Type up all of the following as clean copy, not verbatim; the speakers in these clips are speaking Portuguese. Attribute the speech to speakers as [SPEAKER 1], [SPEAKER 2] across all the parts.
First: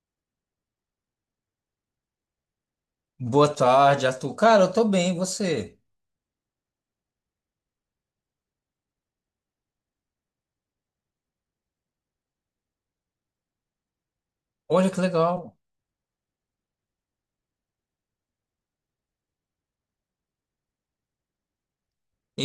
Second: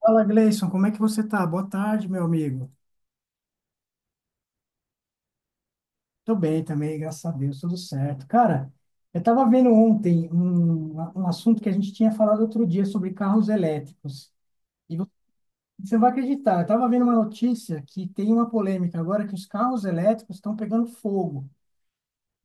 [SPEAKER 1] Fala, Gleison, como é que você tá? Boa tarde, meu amigo.
[SPEAKER 2] Boa tarde, Arthur. Cara, eu tô bem, e você?
[SPEAKER 1] Tô bem também, graças a Deus, tudo certo. Cara, eu tava vendo ontem um assunto que a gente tinha falado outro dia sobre carros elétricos.
[SPEAKER 2] Olha
[SPEAKER 1] E
[SPEAKER 2] que
[SPEAKER 1] vo-
[SPEAKER 2] legal.
[SPEAKER 1] Você não vai acreditar, eu tava vendo uma notícia que tem uma polêmica agora que os carros elétricos estão pegando fogo.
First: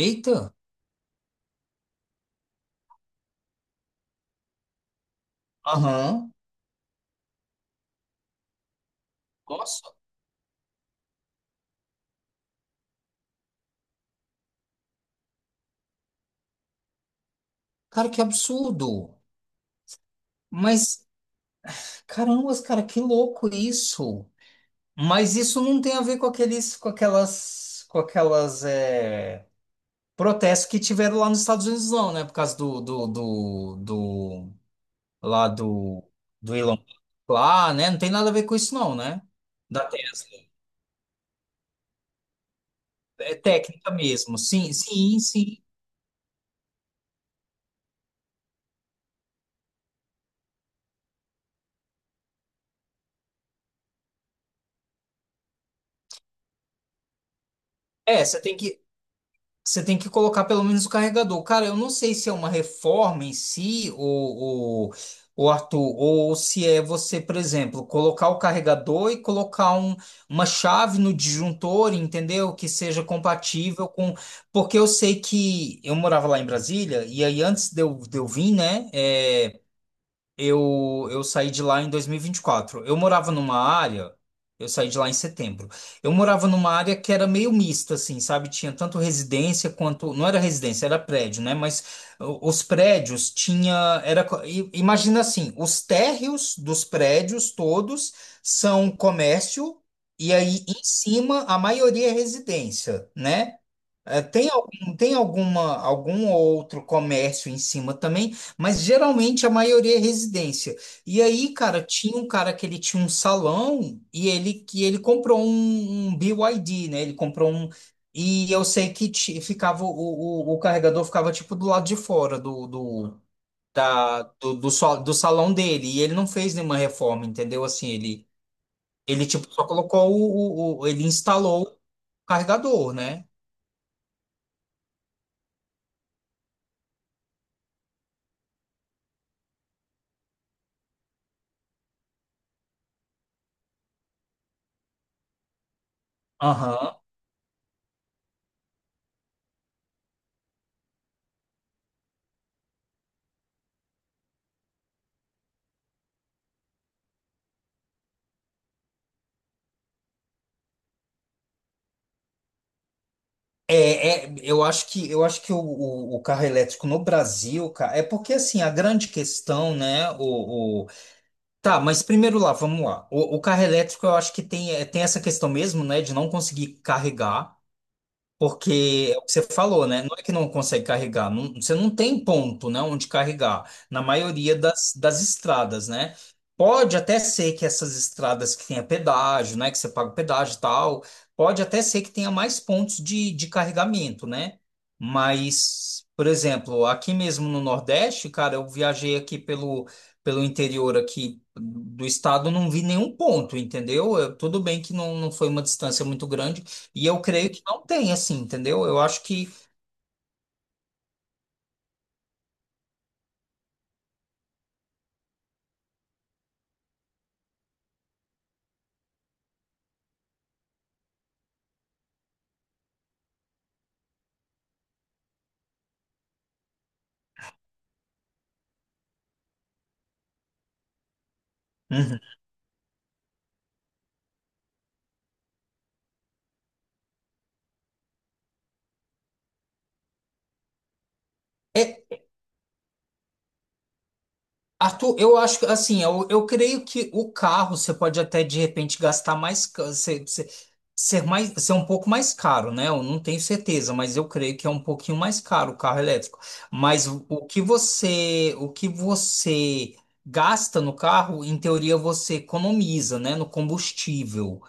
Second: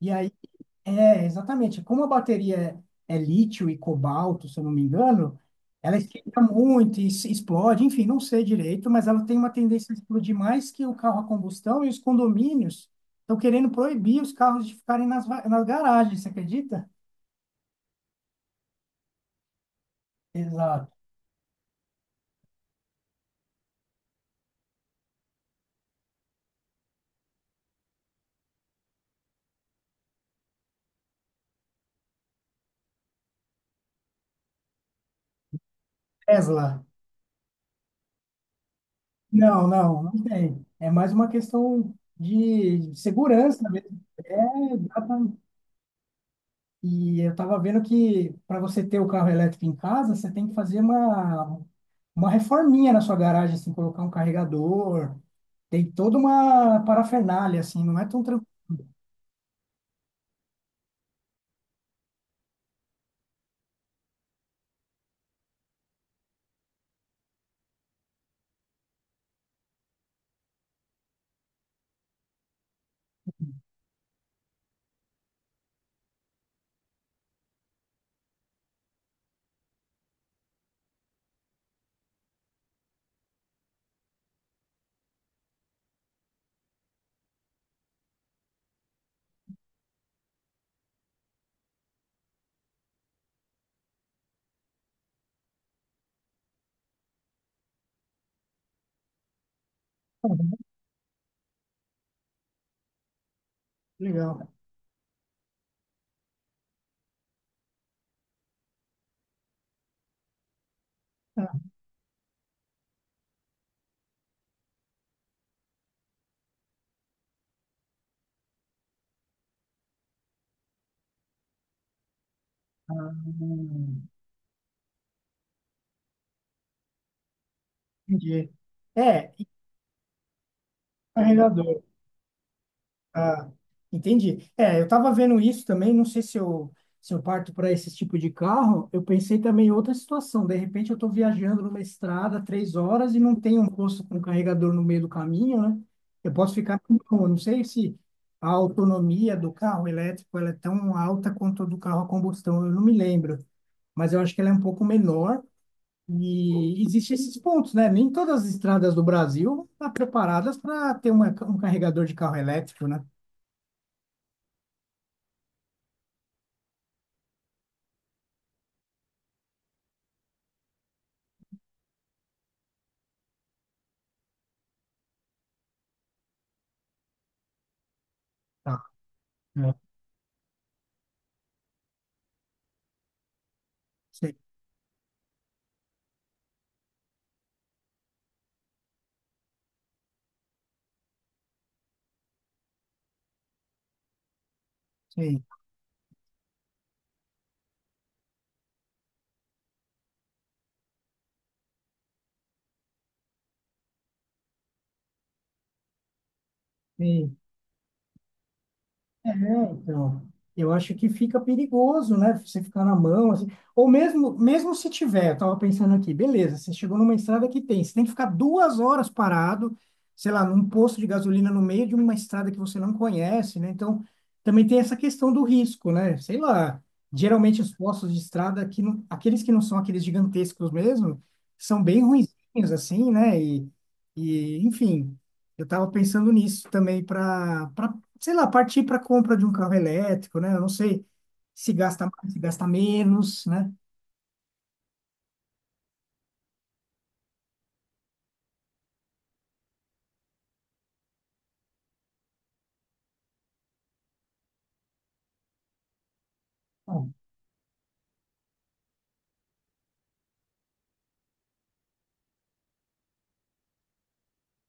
[SPEAKER 1] E aí. É, exatamente. Como a bateria é lítio e cobalto, se eu não me engano, ela
[SPEAKER 2] Aham.
[SPEAKER 1] esquenta muito e explode, enfim, não sei direito, mas ela tem uma
[SPEAKER 2] Nossa,
[SPEAKER 1] tendência a explodir mais que o carro a combustão e os condomínios estão querendo proibir os carros de ficarem nas garagens, você acredita?
[SPEAKER 2] cara, que absurdo.
[SPEAKER 1] Exato.
[SPEAKER 2] Mas, caramba, cara, que louco isso. Mas isso não tem a ver com aqueles protestos que tiveram lá nos Estados Unidos, não, né? Por causa lá do, do Elon
[SPEAKER 1] Tesla.
[SPEAKER 2] Musk lá, né? Não tem nada a ver com isso, não, né?
[SPEAKER 1] Não,
[SPEAKER 2] Da
[SPEAKER 1] não, não
[SPEAKER 2] Tesla.
[SPEAKER 1] tem. É mais uma questão de
[SPEAKER 2] É
[SPEAKER 1] segurança
[SPEAKER 2] técnica
[SPEAKER 1] mesmo.
[SPEAKER 2] mesmo. Sim,
[SPEAKER 1] É,
[SPEAKER 2] sim,
[SPEAKER 1] exatamente.
[SPEAKER 2] sim.
[SPEAKER 1] E eu estava vendo que para você ter o carro elétrico em casa, você tem que fazer uma reforminha na sua garagem, assim, colocar um carregador. Tem toda uma parafernália, assim, não é tão
[SPEAKER 2] É, você
[SPEAKER 1] tranquilo.
[SPEAKER 2] tem que. Você tem que colocar pelo menos o carregador. Cara, eu não sei se é uma reforma em si, ou, Arthur, ou se é você, por exemplo, colocar o carregador e colocar uma chave no disjuntor, entendeu? Que seja compatível com. Porque eu sei que eu morava lá em Brasília, e aí antes de eu vir, né? Eu saí de lá em dois mil e vinte e quatro. Eu morava numa área, eu saí de lá em setembro. Eu morava numa área que era meio mista, assim, sabe? Tinha tanto residência quanto. Não era residência, era prédio, né? Mas os prédios tinha. Imagina assim: os térreos dos prédios todos são comércio, e aí em cima a maioria é residência, né? É,
[SPEAKER 1] Legal.
[SPEAKER 2] Tem algum outro comércio em cima também, mas geralmente a maioria é residência. E aí,
[SPEAKER 1] Ah,
[SPEAKER 2] cara, tinha um cara que ele tinha um salão e ele comprou um BYD, né? Ele comprou um. E eu sei que o carregador ficava tipo do lado de fora do,
[SPEAKER 1] ah,
[SPEAKER 2] do, da, do, do, sal- do salão dele. E ele não fez nenhuma reforma, entendeu? Assim, ele,
[SPEAKER 1] entendi.
[SPEAKER 2] ele
[SPEAKER 1] É, e
[SPEAKER 2] tipo só colocou o- ele instalou o
[SPEAKER 1] carregador.
[SPEAKER 2] carregador, né?
[SPEAKER 1] Ah, entendi. É, eu tava vendo isso também, não sei se eu parto para esse tipo de carro, eu pensei também em outra situação. De repente eu estou viajando numa estrada 3 horas e não tem um posto com carregador no meio do caminho, né? Eu posso ficar
[SPEAKER 2] Aham.
[SPEAKER 1] com eu não sei se a autonomia do carro elétrico ela é tão alta quanto a do carro a combustão, eu não me lembro, mas eu acho que ela é um pouco menor. E existem esses pontos, né? Nem todas as estradas do Brasil estão preparadas para ter um carregador de carro elétrico, né?
[SPEAKER 2] Eu acho que eu acho que o carro elétrico no Brasil, cara, é porque assim a grande questão, né? Tá, mas primeiro lá, vamos lá. O carro elétrico, eu acho que tem essa questão mesmo, né, de não conseguir carregar. Porque é o que você
[SPEAKER 1] É,
[SPEAKER 2] falou, né? Não é que não consegue carregar, você não tem ponto, né, onde carregar, na
[SPEAKER 1] sim,
[SPEAKER 2] maioria das estradas, né? Pode até ser que essas estradas que tenha pedágio, né, que você paga o pedágio e tal, pode até ser que tenha mais pontos de carregamento, né?
[SPEAKER 1] sim,
[SPEAKER 2] Mas, por exemplo, aqui mesmo no Nordeste, cara, eu viajei aqui pelo interior aqui do estado, não vi nenhum ponto, entendeu? Tudo bem que não foi uma distância muito grande, e eu
[SPEAKER 1] sim.
[SPEAKER 2] creio que não tem, assim, entendeu? Eu acho
[SPEAKER 1] É,
[SPEAKER 2] que.
[SPEAKER 1] então, eu acho que fica perigoso, né? Você ficar na mão, assim. Ou mesmo se tiver, eu tava pensando aqui, beleza, você chegou numa estrada que tem, você tem que ficar 2 horas parado, sei lá, num posto de gasolina no meio de uma estrada que você não conhece, né? Então, também tem essa questão do risco, né? Sei lá, geralmente os postos de estrada, que não, aqueles que não são aqueles gigantescos mesmo, são bem
[SPEAKER 2] Uhum.
[SPEAKER 1] ruinzinhos, assim, né? E enfim, eu tava pensando nisso também para sei lá, partir para a compra de um carro elétrico, né? Eu não sei se
[SPEAKER 2] É,
[SPEAKER 1] gasta mais, se gasta menos, né?
[SPEAKER 2] Arthur, eu acho que, assim, eu creio que o carro você pode até, de repente, gastar mais. Ser um pouco mais caro, né? Eu não tenho certeza, mas eu creio que é um pouquinho mais caro o carro elétrico.
[SPEAKER 1] Bom,
[SPEAKER 2] O que você gasta no carro, em teoria, você economiza, né? No combustível.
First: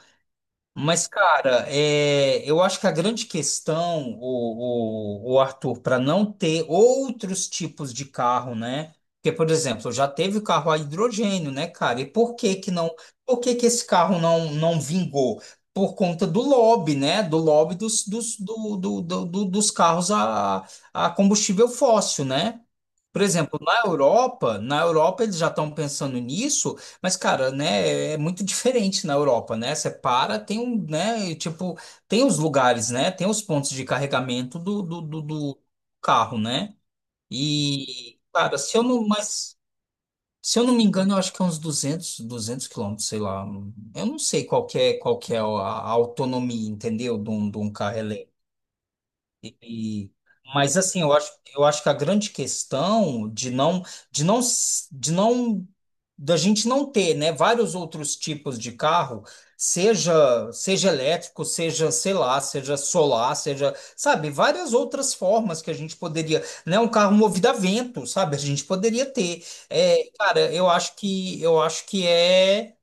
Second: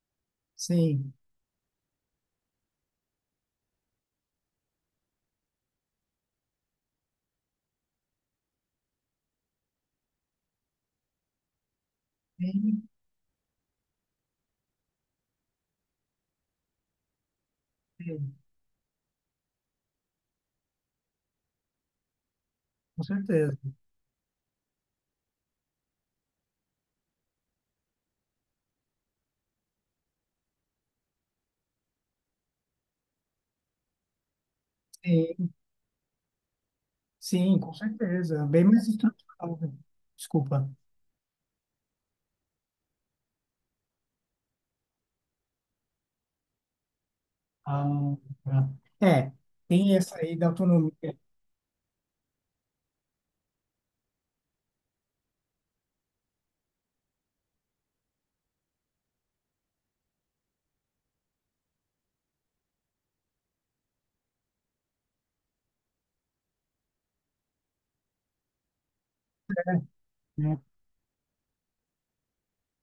[SPEAKER 2] Mas,
[SPEAKER 1] sim,
[SPEAKER 2] cara, eu acho que a grande questão, o Arthur, para não ter outros tipos de carro, né? Porque, por exemplo, já teve carro a hidrogênio, né, cara? E
[SPEAKER 1] sim,
[SPEAKER 2] por que que esse carro não vingou? Por conta do lobby, né? Do lobby dos,
[SPEAKER 1] sim,
[SPEAKER 2] dos, do, do, do- do- dos carros a combustível fóssil, né?
[SPEAKER 1] com
[SPEAKER 2] Por
[SPEAKER 1] certeza.
[SPEAKER 2] exemplo, na Europa, eles já estão pensando nisso, mas, cara, né, é muito diferente na Europa, né? Você para, tem um, né, e, tipo, tem os lugares, né? Tem os pontos de carregamento do, do, do,
[SPEAKER 1] Sim,
[SPEAKER 2] do carro, né?
[SPEAKER 1] sim, com
[SPEAKER 2] E,
[SPEAKER 1] certeza.
[SPEAKER 2] cara,
[SPEAKER 1] Bem mais estrutural, né?
[SPEAKER 2] se eu
[SPEAKER 1] Desculpa.
[SPEAKER 2] não me engano, eu acho que é uns 200 quilômetros, sei lá. Eu não sei qual que é a autonomia, entendeu? De um carro.
[SPEAKER 1] Ah, tá. É, tem
[SPEAKER 2] e,
[SPEAKER 1] essa aí da
[SPEAKER 2] mas
[SPEAKER 1] autonomia,
[SPEAKER 2] assim, eu acho que a grande questão de não, s- de não, da gente não ter, né, vários outros tipos de carro, seja, seja elétrico, seja, sei lá, seja solar, seja, sabe, várias outras formas que a gente poderia, né, um carro movido a vento, sabe, a gente poderia ter. É, cara,
[SPEAKER 1] né?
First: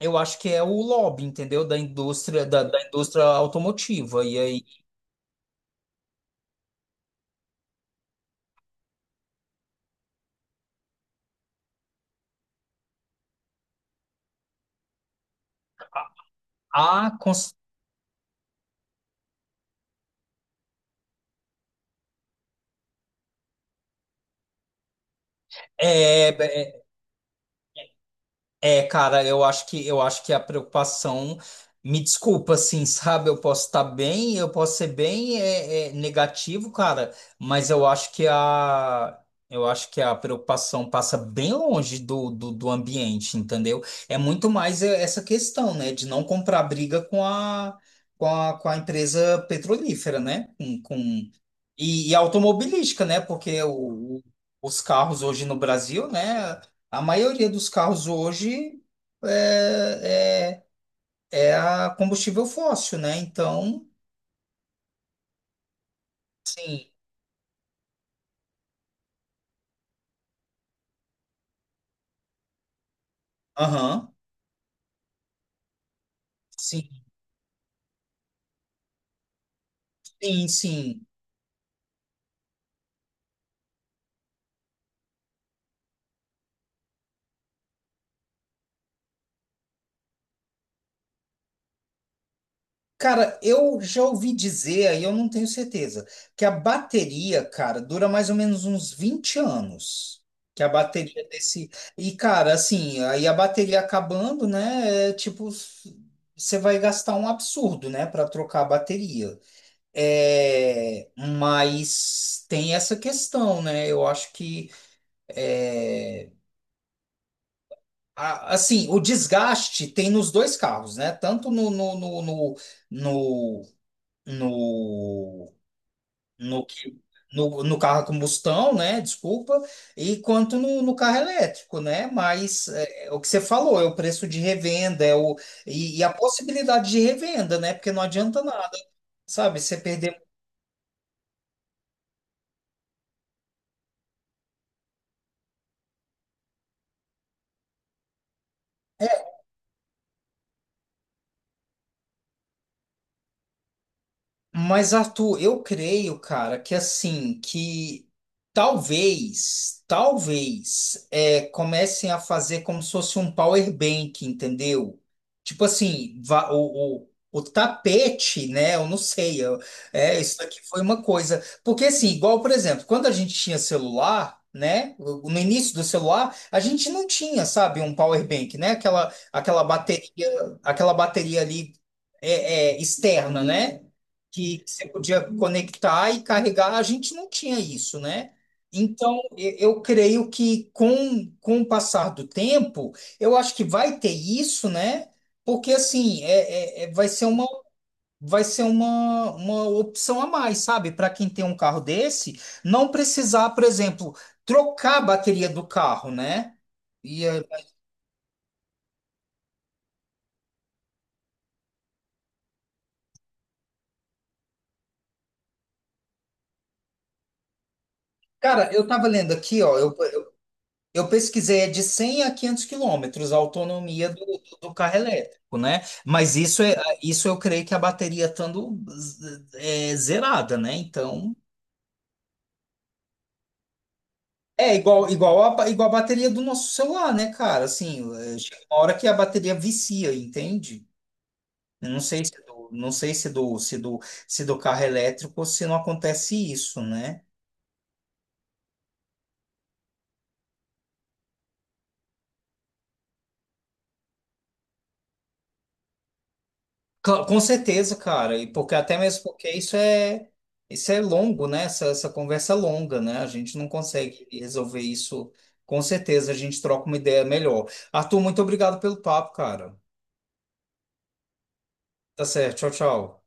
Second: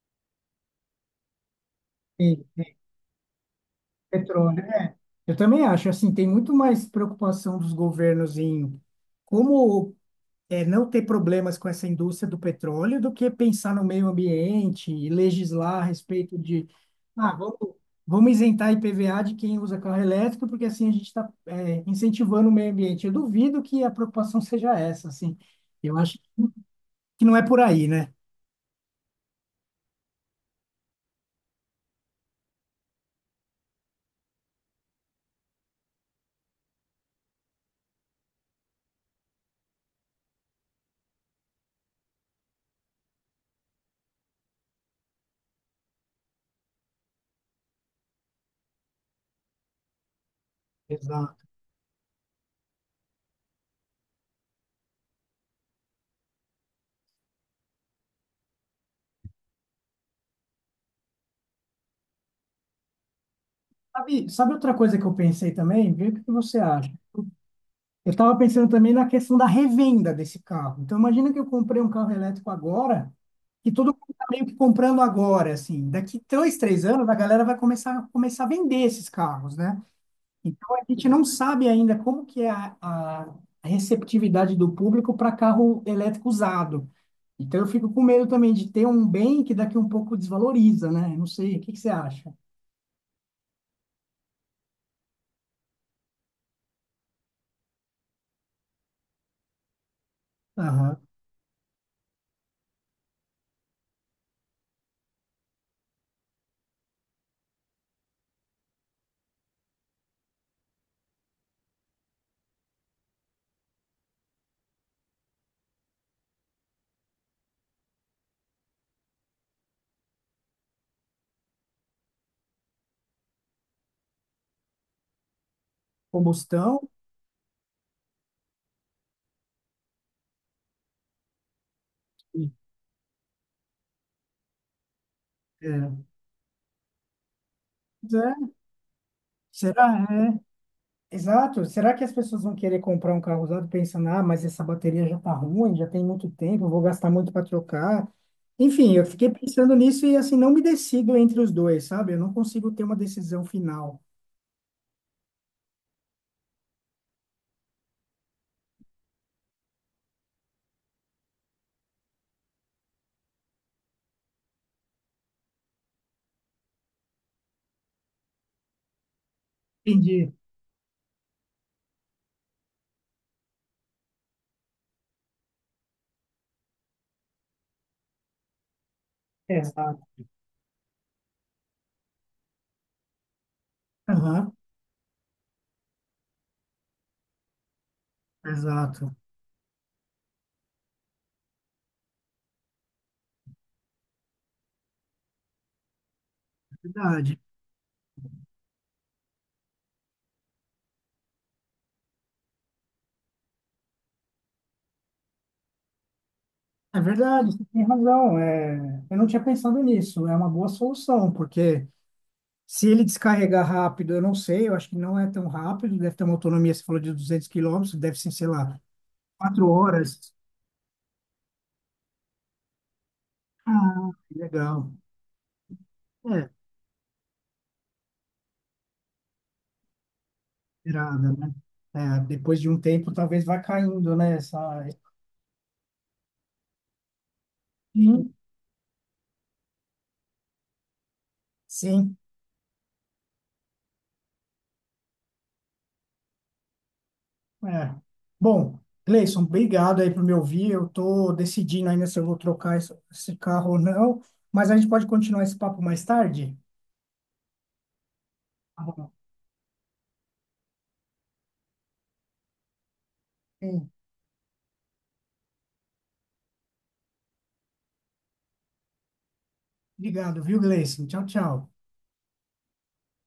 [SPEAKER 2] eu acho que é o lobby, entendeu, da
[SPEAKER 1] E
[SPEAKER 2] indústria, da indústria automotiva. E
[SPEAKER 1] petróleo,
[SPEAKER 2] aí,
[SPEAKER 1] né? Eu também acho, assim, tem muito mais preocupação dos governos em como é, não ter problemas com essa indústria do petróleo do que pensar no meio ambiente e legislar a respeito de,
[SPEAKER 2] ah, com
[SPEAKER 1] ah, vamos isentar IPVA de quem usa carro elétrico, porque assim a gente está, incentivando o meio ambiente. Eu duvido que a preocupação seja essa, assim. Eu acho
[SPEAKER 2] É, é,
[SPEAKER 1] que não é por aí, né?
[SPEAKER 2] cara, eu acho que a preocupação, me desculpa, assim, sabe? Eu posso estar bem, eu posso ser bem negativo, cara, mas eu acho que a preocupação passa bem longe do ambiente, entendeu? É muito mais essa questão, né, de não comprar briga com a empresa petrolífera, né? Com, com,
[SPEAKER 1] Exato.
[SPEAKER 2] e, e automobilística, né? Porque os carros hoje no Brasil, né? A maioria dos carros hoje é, é a combustível fóssil, né? Então,
[SPEAKER 1] Sabe, sabe outra coisa que eu pensei também? Vê o que você
[SPEAKER 2] sim,
[SPEAKER 1] acha. Eu estava pensando também na questão da revenda desse carro. Então, imagina que eu comprei um carro elétrico agora, e todo mundo
[SPEAKER 2] aham,
[SPEAKER 1] está meio que comprando agora, assim. Daqui dois, três
[SPEAKER 2] sim,
[SPEAKER 1] anos, a galera vai começar a vender esses carros, né?
[SPEAKER 2] sim,
[SPEAKER 1] Então, a
[SPEAKER 2] sim.
[SPEAKER 1] gente não sabe ainda como que é a receptividade do público para carro elétrico usado. Então, eu fico com medo também de ter um bem que daqui um pouco desvaloriza, né? Eu não sei, o que que você acha?
[SPEAKER 2] Cara, eu já ouvi dizer, aí eu não tenho certeza, que a bateria, cara, dura mais ou menos uns 20 anos. Que a
[SPEAKER 1] Aham.
[SPEAKER 2] bateria desse. E, cara, assim, aí a bateria acabando, né? É, tipo, você vai gastar um absurdo, né, para trocar a bateria. É, mas tem essa questão, né? Eu acho que é, Assim, o desgaste tem nos dois carros, né? Tanto no, no, no,
[SPEAKER 1] Combustão?
[SPEAKER 2] que- no carro a combustão, né? Desculpa, e quanto no carro elétrico, né? Mas é o que você falou, é o preço de revenda, e
[SPEAKER 1] É.
[SPEAKER 2] a possibilidade de revenda, né? Porque não
[SPEAKER 1] Pois
[SPEAKER 2] adianta
[SPEAKER 1] é.
[SPEAKER 2] nada, sabe? Você
[SPEAKER 1] Será?
[SPEAKER 2] perder.
[SPEAKER 1] É, exato. Será que as pessoas vão querer comprar um carro usado pensando, ah, mas essa bateria já tá ruim, já tem muito tempo, eu vou gastar muito para trocar? Enfim, eu fiquei pensando nisso e assim não me decido entre os dois, sabe? Eu não consigo ter uma decisão final.
[SPEAKER 2] Mas, Arthur, eu creio, cara, que assim, que talvez, comecem a fazer como se fosse um power bank, entendeu? Tipo assim, o tapete, né? Eu não sei,
[SPEAKER 1] Entendi.
[SPEAKER 2] isso aqui foi uma coisa. Porque assim, igual, por exemplo, quando a gente tinha celular, né? No início do celular, a gente não tinha, sabe, um power bank, né? Aquela
[SPEAKER 1] Exato.
[SPEAKER 2] bateria, aquela bateria ali externa, né?
[SPEAKER 1] Aham,
[SPEAKER 2] Que você podia conectar e carregar, a gente não tinha isso, né?
[SPEAKER 1] exato.
[SPEAKER 2] Então, eu creio que com o passar do tempo, eu acho que vai ter isso, né? Porque assim, vai ser
[SPEAKER 1] Verdade.
[SPEAKER 2] uma, vai ser uma, uma opção a mais, sabe? Para quem tem um carro desse, não precisar, por exemplo, trocar a bateria do carro, né?
[SPEAKER 1] É
[SPEAKER 2] E,
[SPEAKER 1] verdade, você tem razão. É, eu não tinha pensado nisso. É uma boa solução, porque se ele descarregar rápido, eu não sei, eu acho que não é tão rápido, deve ter uma autonomia, você falou de 200 quilômetros, deve ser, sei
[SPEAKER 2] cara,
[SPEAKER 1] lá,
[SPEAKER 2] eu tava lendo aqui,
[SPEAKER 1] quatro
[SPEAKER 2] ó,
[SPEAKER 1] horas.
[SPEAKER 2] Eu pesquisei, é de 100 a 500 quilômetros a autonomia
[SPEAKER 1] Ah, que
[SPEAKER 2] do
[SPEAKER 1] legal.
[SPEAKER 2] carro elétrico, né? Mas
[SPEAKER 1] É,
[SPEAKER 2] isso eu creio que a bateria estando zerada, né?
[SPEAKER 1] irada,
[SPEAKER 2] Então,
[SPEAKER 1] né? É, depois de um tempo, talvez vá caindo, né? Essa...
[SPEAKER 2] é igual a bateria do nosso celular, né, cara? Assim,
[SPEAKER 1] Sim,
[SPEAKER 2] chega uma hora que a bateria vicia, entende? Eu Não
[SPEAKER 1] sim.
[SPEAKER 2] sei se é do, não sei se é do carro elétrico, se não acontece isso, né?
[SPEAKER 1] É. Bom, Gleison, obrigado aí por me ouvir. Eu tô decidindo ainda se eu vou trocar esse carro ou não, mas a gente pode continuar esse papo mais tarde?
[SPEAKER 2] Com certeza, cara, e porque
[SPEAKER 1] Tá
[SPEAKER 2] até
[SPEAKER 1] bom.
[SPEAKER 2] mesmo porque isso é longo, né? Essa conversa é longa, né? A gente não
[SPEAKER 1] Sim.
[SPEAKER 2] consegue resolver isso. Com certeza, a gente troca uma ideia melhor. Arthur, muito obrigado pelo papo, cara.
[SPEAKER 1] Obrigado, viu, Gleison? Tchau, tchau.
[SPEAKER 2] Tá certo, tchau, tchau.